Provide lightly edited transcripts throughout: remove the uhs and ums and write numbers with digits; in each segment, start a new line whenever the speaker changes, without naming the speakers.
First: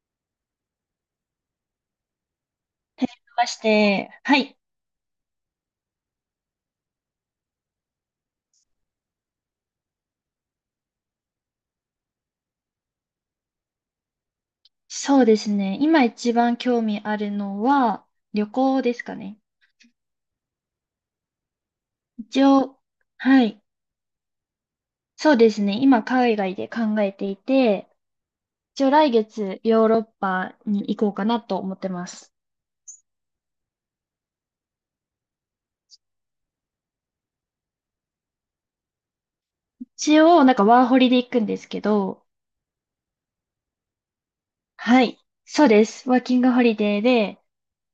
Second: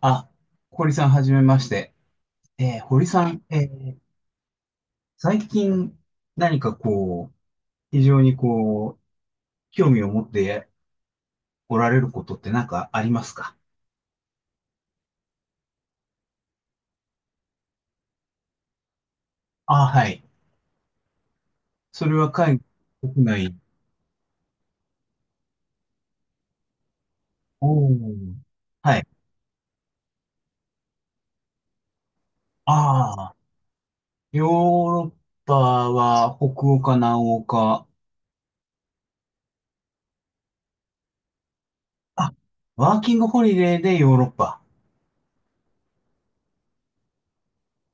あ、堀さん、はじめまして。
へえ
堀さん、
まして、はい。
最近何かこう、非常に興味を持っておられることって何かありますか？
そうですね。今一番興味あるのは旅行ですかね。
あ、はい。それは
一
海
応、
外、国
は
内？
い。そうですね。今海外で考えてい
お
て、
ー。
一応
はい。
来月ヨーロッパに行こうかなと思ってます。
ああ、ヨーロッパは北欧か南欧か？
一応なんかワーホリで行くんですけど、
あ、ワーキングホリデーでヨーロッパ。
はい。そうです。ワーキングホリデーで、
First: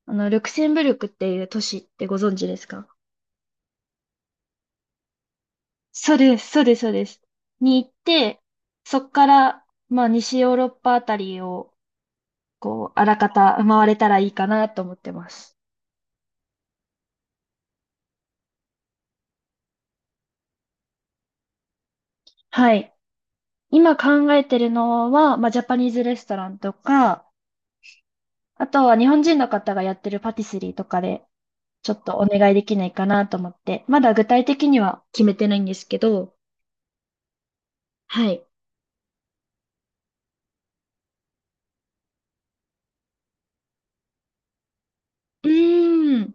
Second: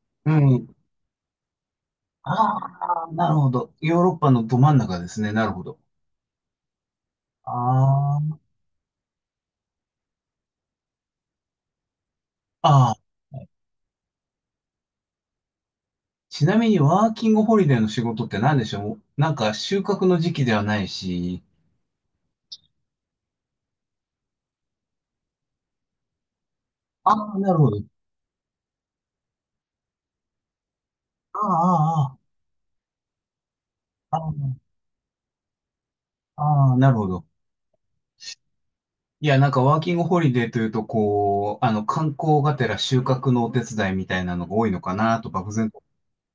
う
ルクセン
ん。
ブルクっていう都市ってご
あ
存知ですか？
あ、なるほど。ヨーロッパのど真ん中ですね。なるほど。
そうです、そうです、そうです。に行っ
あ
て、そっから、まあ、西ヨーロッパあたりをこ
あ。
う、あらかた回れたらいいかなと思ってます。
ちなみにワーキングホリデーの仕事って何でしょう？なんか収穫の時期ではないし。
はい。今考えてるのは、まあ、ジャパニーズレストランと
あ
か、
あ、なるほど。
あとは日本人の方がやってるパティスリーとかで、
あ
ちょっと
あ、
お願いできないかなと思って、まだ
ああ、
具体
あ
的には決めてないんですけど、
あ、ああなるほど。
はい。
いや、なんかワーキングホリデーというと、こう、あの、観光がてら収穫のお手伝いみたいなのが多いのかなと、
う
漠然と。
ーん、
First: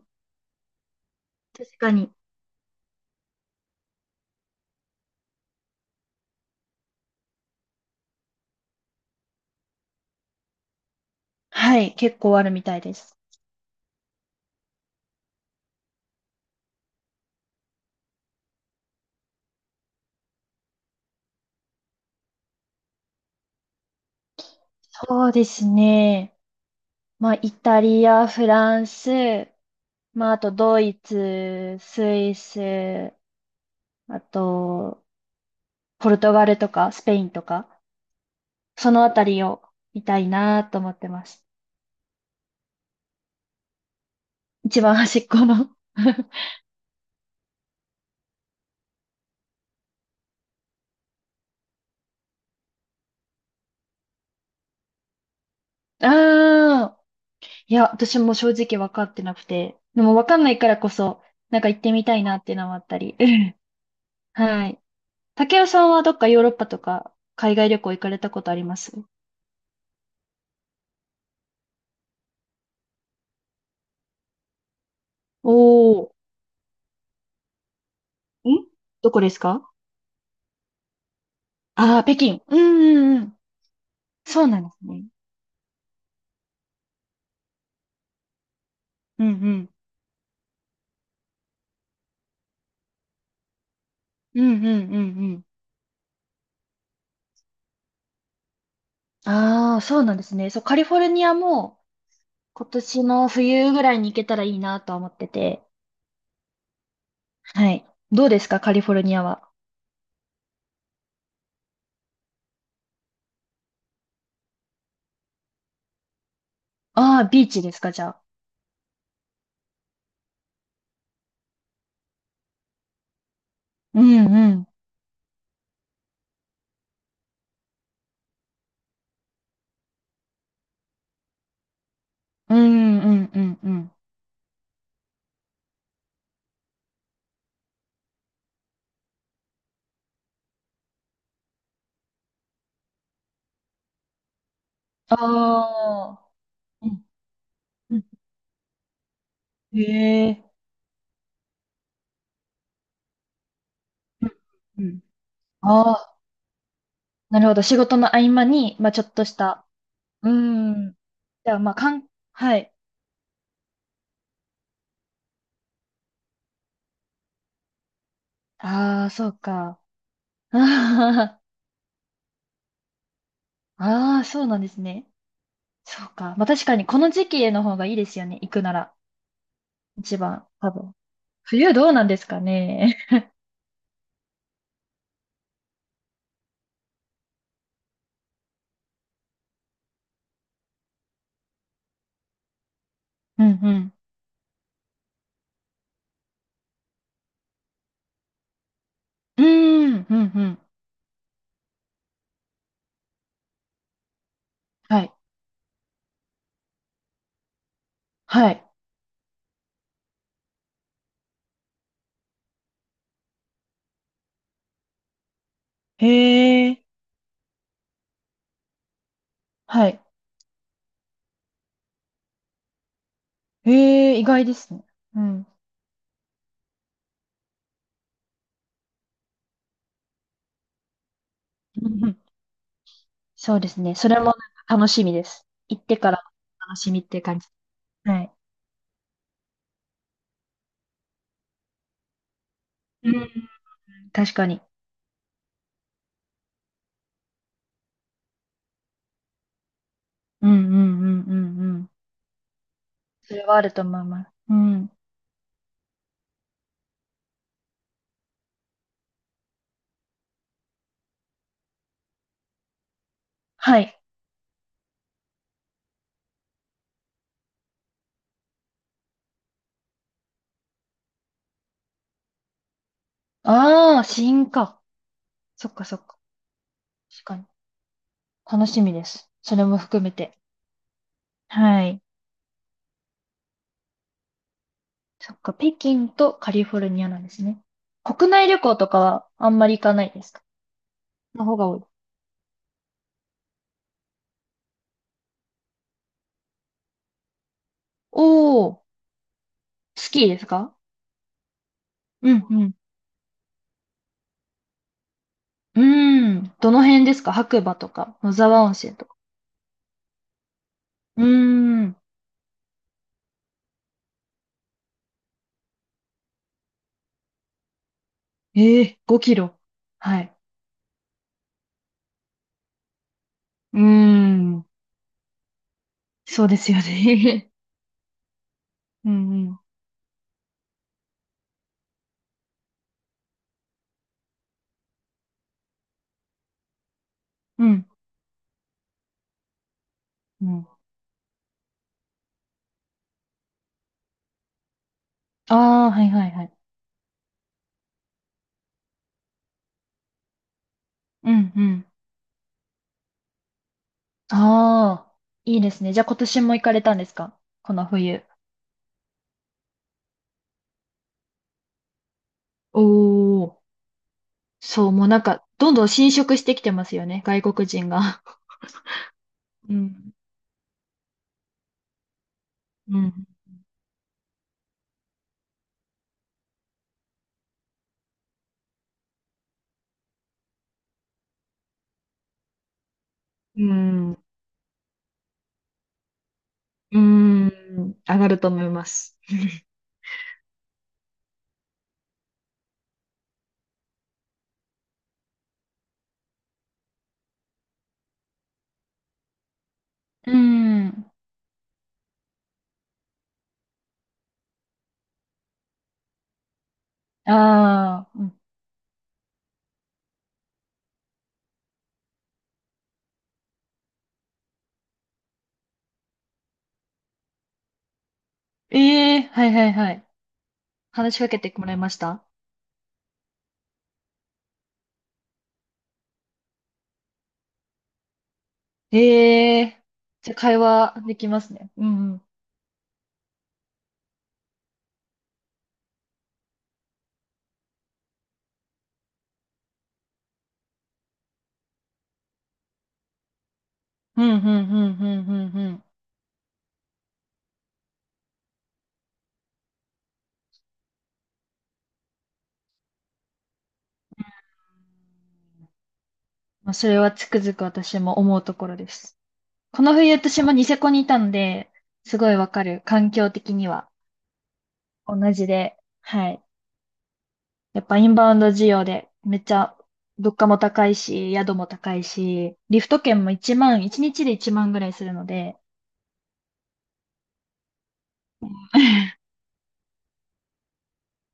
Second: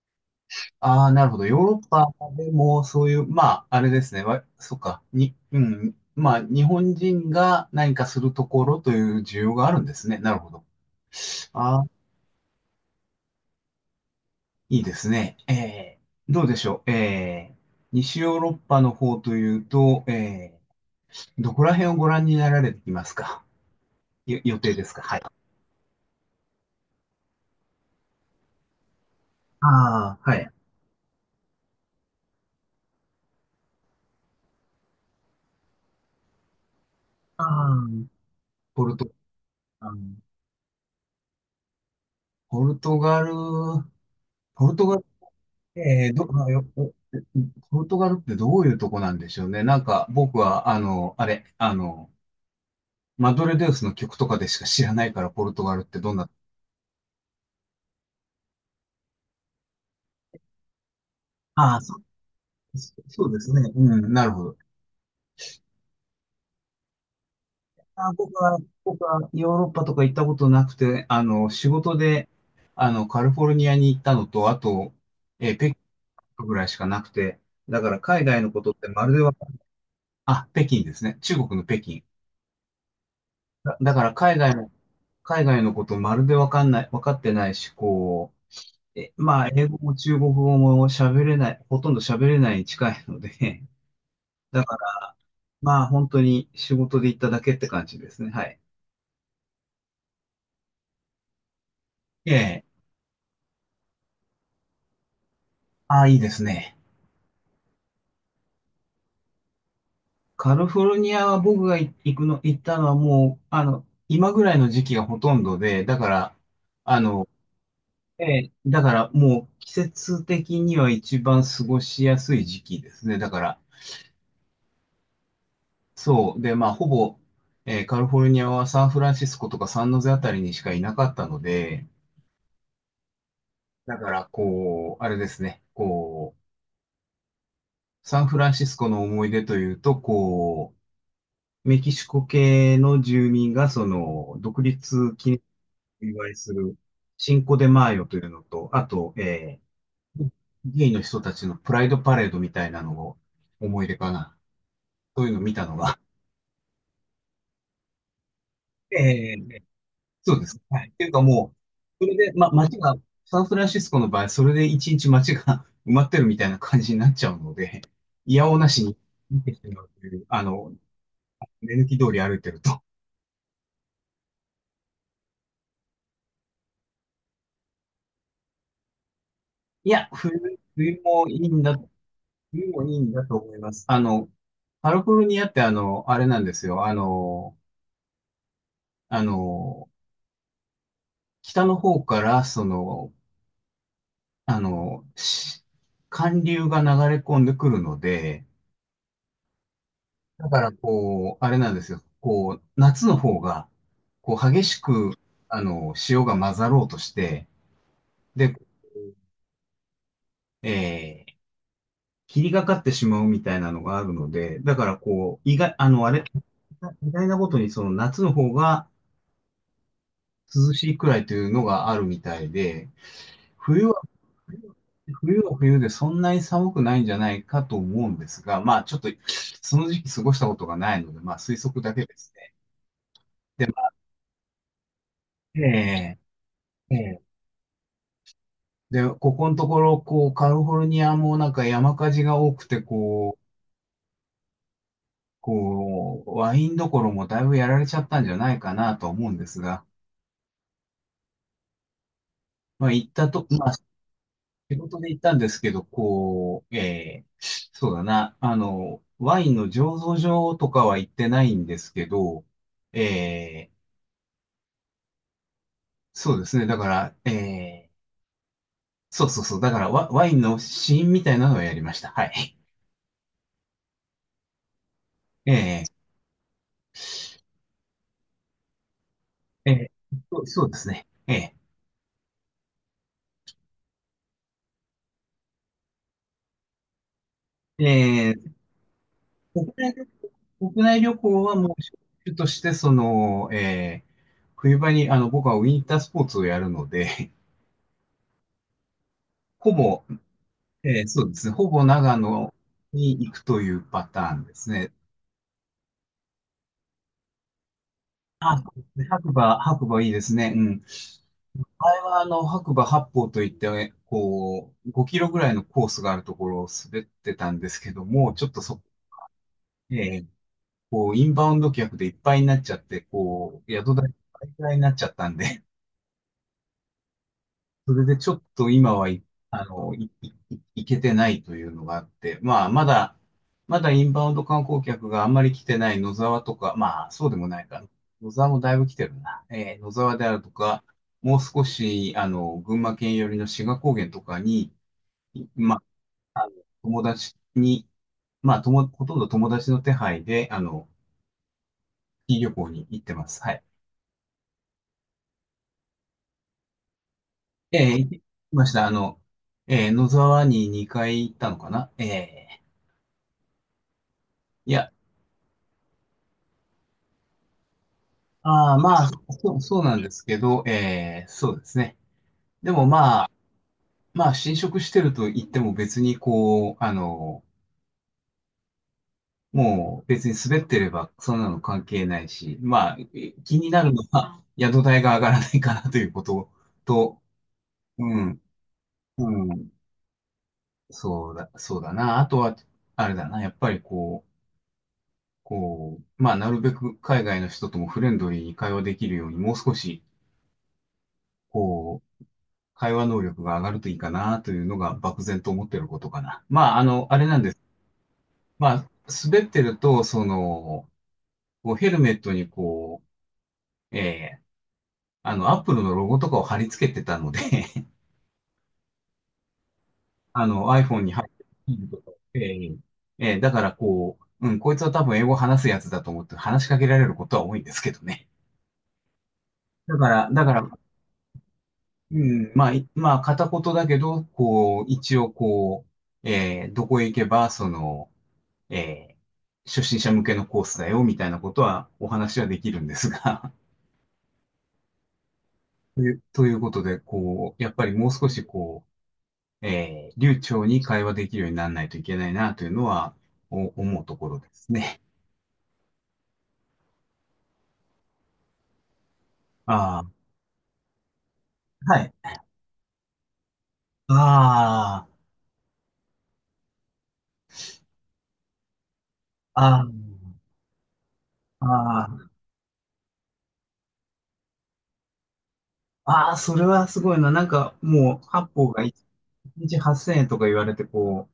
ああ、なるほど。ヨーロ
確
ッ
か
パ
に。
でもそういう、まあ、あれですね。わ、そっか。に、うん。まあ、日本人が何かするところという需要があるんですね。なるほど。
は
ああ、
い、結構あるみたいです。
いいですね。どうでしょう。西ヨーロッパの方というと、どこら辺をご覧になられていますか？よ予定ですか？はい。
そうですね。まあ、イタリア、フランス、
ああ、
まあ、
は
あ
い。
とドイツ、スイス、あと、ポルトガルとかスペイン
あ
とか、
あ、ポ
そ
ル
の
ト、
あたりを
あの
見たいなと思ってます。
ポルトガル、ポル
一
ト
番
ガル、
端っこの
ど、あよおポルトガルってどういうとこなんでしょうね。なんか僕は、あの、あれ、あの、マドレデウスの曲とかでしか知らないから、ポルトガルって どんな。
ああ、いや、私も正直分かってなくて、でも分かんないからこそ、なんか
あ
行っ
あ、
て
そう、
みたいなっていうのもあったり。
そうです ね。うん、なるほど。
はい。竹雄さんはどっかヨーロッパとか海外旅行行か
あ、
れた
僕
ことあ
は、
ります？
ヨーロッパとか行ったことなくて、あの、仕事で、あの、カリフォルニアに行ったのと、あと、
お
北
お
京ぐらいしかなくて、だから海外
ー、
のこ
ん
とってま
ど
るで
こで
わ
す
か
か？
あ、北京ですね。中国の北
あ
京。
あー、北京。うんうんうん。
だ、だから海
そう
外
なんで
の、
すね。
ことまるでわかんない、わかってないし、こう、え、
うんう
まあ、英
ん。
語も中国語も喋れない、ほとんど喋れないに近いので、
うんうん
だ
うん
から、
うん。
まあ、本当に仕事で行っただけって感じですね。はい。
ああ、そうなんですね。そう、カリフォルニアも
え
今
え。
年の冬ぐらいに行けたらいいなとは思ってて。
ああ、いいですね。
はい。どうですか、カリフォルニアは。
カリフォルニアは僕が行くの、行ったのはもう、あの、今ぐらいの時期がほとんどで、だから、あ
ああ、
の、
ビーチですか、じゃあ。
ええ、だからもう季節的には一番過ごしやすい時期ですね。だから、
うんうん。
そう。で、まあ、ほぼ、カリフォルニアはサンフランシスコとかサンノゼあたりにしかいなかったので、
うんうんうんうん。
だから、こう、あれですね、こう、サンフランシスコの思い出というと、こう、メキシコ系の住民が、その、独立記
あ
お祝
あ。
いする、
うん
シンコデマー
うん
ヨというのと、あと、
へ
ー、
え。
ゲイの人たちのプライドパレードみたいなのを思い出か
う
な。
んうん
そういうのを見たの
あ
が。
あ、なるほど。仕事の合間に、まあ ちょっと
え
し
ー、
た。う
そうです。はい。っ
ん。
ていうか
じ
も
ゃあ、まあ、かん、
う、それで、ま、
はい。
街が、サンフランシスコの場合、それで一日街が 埋まってるみたいな感じになっちゃうので、いやおうなしに
ああ、そう
見てし
か。
まうという、あ の、
あー
目抜き通り歩いてると。
あー、そうなんですね。そうか。まあ確かにこの時期への方がいいですよね。行くなら。
いや、
一番、
冬、
多分。
冬もいいん
冬
だ、
どうなんですか
冬もい
ね。
いんだと思います。あの、カリフォルニアってあの、あれなんですよ。あの、あの、北の方から、その、
うんうん。
あの、し寒流が流れ込んでくるので、
うーん、うんう
だ
ん。
からこう、あれなんですよ、こう、夏の方が、こう、激し
はい。
く、あの、潮が混ざろうとして、
は
で、
い。
えー、霧がかってしまうみたいなのがあるので、だからこう、意外、あの、
へ
あれ、
え。
意外なことにその夏の方が
はい。
涼しいくらいというのがあるみたいで、冬は、
へえ、意外ですね。う
冬
ん。
は冬でそんなに寒くないんじゃないかと思うんですが、まあちょっとその時期過ごしたことがないので、まあ推測
う
だ
ん
け
う
で
ん
すね。
そうですね。それもなんか楽しみです。行ってか
え
ら楽し
え、
みっ
え
て
え。
感じ。はい。
で、ここのところ、こう、カリフォルニアもなんか山火事が多くて、
うん。
こう、
確かに。
こう、ワインどころもだいぶやられちゃったんじゃないかなと思うんですが、
うんうんうんうんうん。
まあ行った
それ
と、
はあ
ま
る
あ
と思います。う
仕
ん。
事で行ったんですけど、こう、そうだな、あの、ワインの醸造所とかは行ってないんですけど、えー
はい。
そうですね、だから、そうそうそう、だからワ、ワインの試飲みたいなのをやりました。はい。
ああ、試か。そっか
え
そっか。確かに。楽しみです。それも含め
そ
て。
う、そうですね。
はい。そっか、北京とカリフォルニアなんですね。
ー
国
え
内
ー
旅行とかはあんま
国
り行
内
かな
旅、
いですか？
国内旅行
の
は
方が
も
多
う、
い。
主主として、その、冬場に、あの、僕はウィンタースポーツをやるので、
おー、
ほぼ、
スキーですか？
そうですね。ほぼ長
うん
野
うん。
に行くというパターンですね。
うーん。どの辺ですか？白馬とか、野
あ、
沢温泉とか。
白馬、白馬いいですね。うん。
うー
あ
ん。
れはあの、白馬八方といって、こう、5キロぐらいのコースがあるところを滑ってたんですけども、ちょっとそ、
ええ5キロ。
え
は
ー
い。
こう、インバウンド客でいっぱいになっちゃって、こう、
うー
宿代がいっ
ん。
ぱいになっちゃったんで
そうですよね。
それでちょっと今 は
う
い、
んうん。
あの、い、い、いいけてないというのがあって、まあ、まだ、まだインバウンド観光客があんまり来てない野沢とか、まあ、そうでもな
う
いか
ん。
な。野沢もだいぶ来てるな。野沢である
う
と
ん。
か、もう少し、あの、群馬県寄りの志賀高原とかに、
あ
ま
あ、はいはい
あ、
は
あの
い。
友達に、まあ、とも、ほとんど友達の手配で、あの、
うんうん。
いい旅行に行ってます。はい。
ああ、いいですね。じゃあ今年も行かれたんですか？この
行き
冬。
ました。あの、野沢に2回行ったのかな
おー、
い
そ
や、
う、もうなんか、どんどん侵食してきてますよね、外国人が。
ああ、まあ、そう、
う
そうなんで
ん、
すけど、そうですね。でも
う
まあ、
ん、
まあ、侵食してると言っても別にこう、あの、もう別に滑ってればそんなの関係ないし、まあ、え気
う
になるの
ん、
は宿代が上がらないかなということ
う
と、
ん、
う
上がる
ん、
と思います。
う ん、そうだ、そうだな。あとは、あれだな、やっぱりこう、こう、まあ、なるべく海外の人ともフレンドリーに会話できるように、もう少し、
うん。
こう、会話能力が上がるといいかなというのが漠然と思っていることかな。まあ、あの、あれ
あ
なんです。
あ、うん。
まあ、滑ってると、その、こうヘルメットにこう、あの、アップルのロゴとかを貼り付けてたので
ええはいはいはい。
あの、iPhone に
話し
貼っ
か
て
けてもらい
る
ま
と
し
か、
た？
だからこう、うん、こいつは多分英語話すやつだと思って話しかけられることは多いんですけどね。
ええ
だから、
じゃあ
だか
会
ら、
話できますね。うん。う
う
ん、
ん、まあ、いまあ、片言だけど、こう、一応こう、どこへ行けば、その、えー初心者向けのコースだよ、みたいなことはお話はできるんですが
うん、うん、うん、うん、うん。うん
という、ということで、こう、やっぱりもう少しこう、流暢に会話できるようにならないといけないな、というのは、お思うところですね。
まあ、それはつくづく私も思うところです。この
あ
冬私もニセコにいたので、
あ、はい。
すごいわかる。環境的には
あ
同じで。はい。やっぱインバウンド需要でめっち
あ、
ゃ
ああ、
物価も高いし、宿も高い
ああ、
し、リフト券も1万、1日で1万ぐらいするので。
ああ、それはすごいな。なんか、もう、八方が一 日8000円とか言われて、こ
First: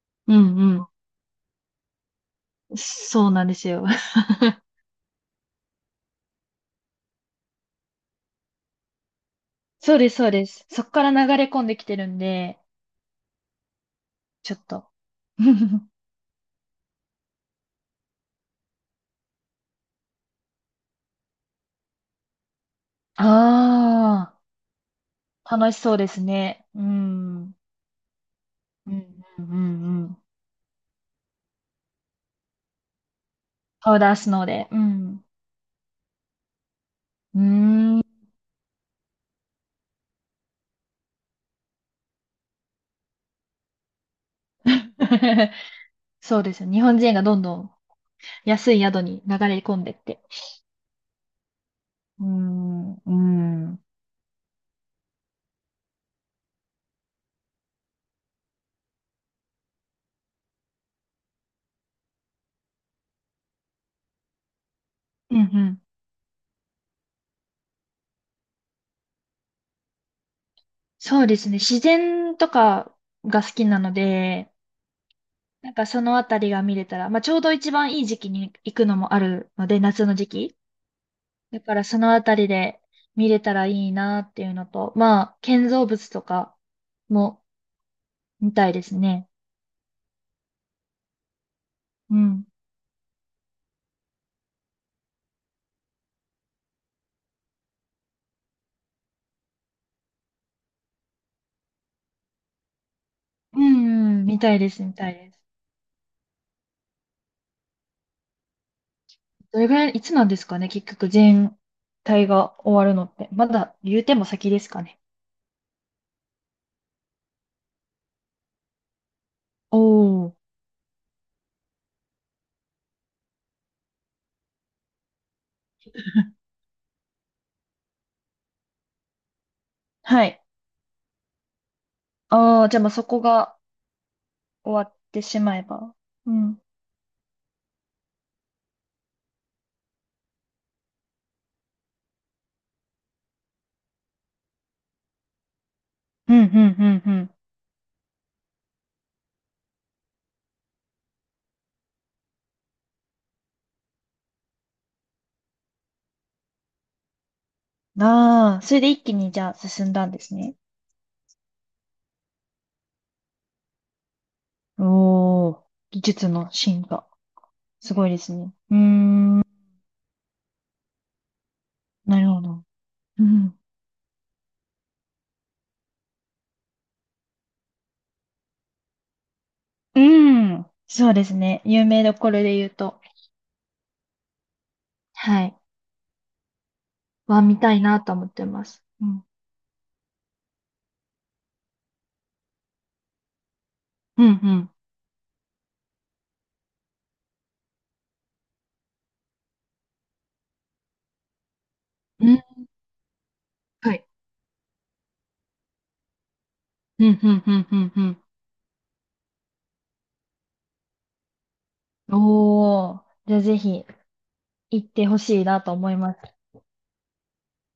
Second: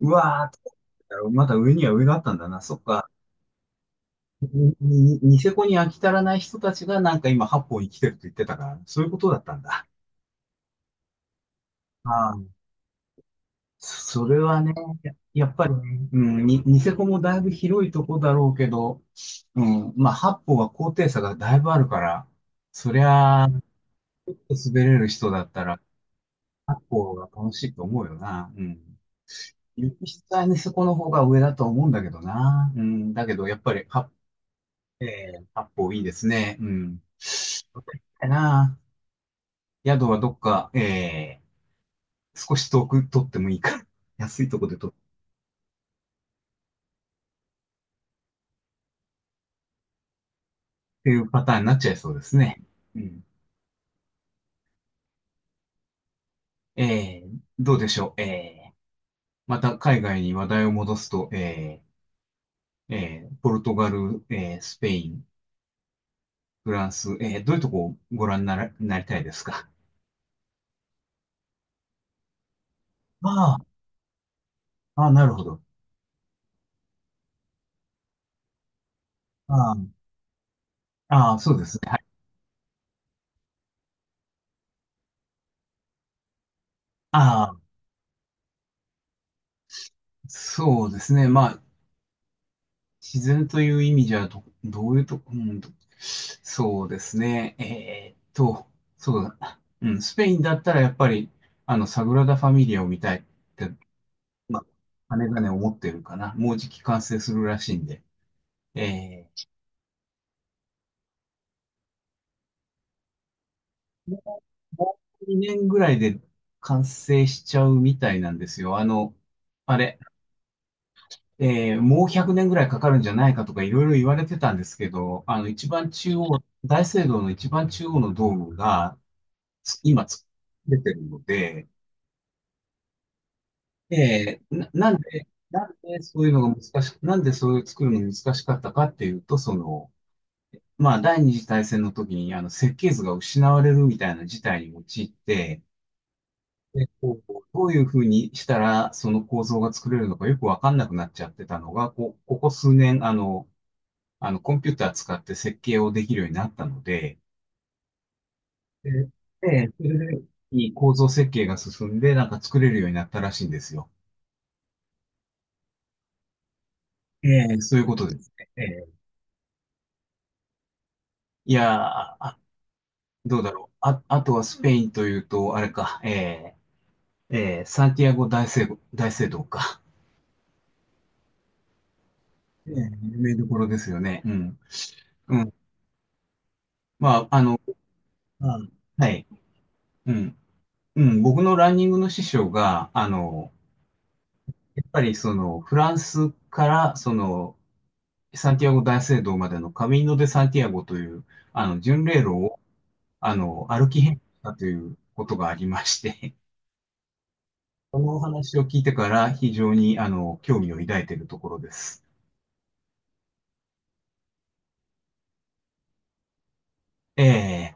う、う
うん
わーって、
うん。
まだ上には上があったんだな。そっか。
そうなんですよ。
ににニセコに飽き足らない人たちがなんか今八本生きてるって言ってたから、そういうことだったん だ。
そうです、そうです。そこから流れ込んできてるん
ああ、
で、
それ
ちょ
は
っ
ね、
と。
やっぱり ねニセコもだいぶ広いとこだろうけど、うん、まあ八本は高低差がだいぶあるから、そり
あ
ゃあ、ちょっと滑れる人だっ
あ、
た
楽し
ら
そうですね。
八
う
本が
ん。う
楽
ん
しいと思うよな。う
う
ん。
んうんう
雪
ん。
質はニセコの方が上だと思うんだけどな。うん、だけどやっぱり
パウダースノーで。うん。
八本いいですね。うん。
うーん。
なあ。宿はどっか、少し遠く取ってもいいから、安いとこで取っ
そうですよ。日本人がどんどん安い宿に流れ込んでって。
ていうパターンになっちゃいそうで
う
すね。
ん、
う
う
ん。
ん。うん
どうでしょう。また海外に話題を戻すと、ポルトガル、スペイン、
うん。
フランス、どういうとこをご覧になら、なりたいですか？
そうですね。自然とかが好
あ
きなので、
あ、ああ、なるほど。
なんかそのあたりが見れたら、まあちょうど一番いい時期に行くのもあるの
ああ、
で、夏の時期。
ああ、そう
だ
で
か
す
ら
ね。は
そ
い。
のあたりで見れたらいいなっていうのと、まあ建造物とか
あ
も
あ、
見たいですね。
そうですね。まあ、
うん。
自然という意味じゃどういうと、そうですね。そうだな。うん、スペインだったらやっぱり、あの、サグラダ・ファミリアを見たいっ
う
て、
んうん、見たい
まあ、
です、見たい
金
で
が
す。
ね、思ってるかな。もうじき完成するらしいんで。え
どれぐらい、いつなんですかね、結局全体が終わるのって。まだ言うても先です
ー、
か
も
ね。
う2年ぐらいで完成しちゃうみたいなんですよ。あの、あれ、
おー。
えーもう100年ぐらいかかるんじゃないかとかいろいろ言われてたんですけど、あの、一番中央、大聖堂の一番中央のドームが、今作
はい。
れてるので、
ああ、じゃあまあそこが終わってしまえ
なん
ば。
でそう
う
いうの
ん。う
が
ん、
難しく、なんでそういう作るのが難しかったかっていうと、その、まあ、第二次大戦の時に、あの、設計図が失われるみたいな事態に陥って、
うん、う
で、
ん、
こ
う
う、どういうふうにしたら、その構造が作れるのかよくわかんなくなっちゃってたのが、こう、ここ数年、あの、コンピューター使って設計をできるようになったので、
んああ、それで
で、
一気にじゃあ
でそ
進ん
れ
だんで
で
すね。
いい構造設計が進んで、なんか作れるようになったらしいんですよ。
おお技術の進化。
ええ、そういう
す
こ
ご
と
い
で
で
す
す
ね。
ね。
え
うー
え、
ん、
いやー、
なる
あ、
ほど。う
どうだ
ん。
ろう。あ、あとはスペインというと、あれか、ええ、ええ、サンティアゴ大聖、大聖堂か。
うん。そうですね。有名どころで言う
ええ、
と。
有名どころですよね。うん。う
は
ん。
い。
まあ、あ
は
の、
見たいなと思って
あ、
ます。う
は
ん。
い。うん。うん。僕のランニングの師匠が、あの、
うん、
やっぱりその、フランスから、その、サンティアゴ大聖堂までのカミーノ・デ・サンティアゴという、あの、巡礼
う
路
ん。うん、
を、あの、歩
は
き
い。
遍路したということがありまして、
うん、うん、うん、
そ
う
の
ん、
お話を聞いてから非常にあの興味を抱いているところです。
うん。おー。じゃあぜひ行ってほしいなと思います。
ええ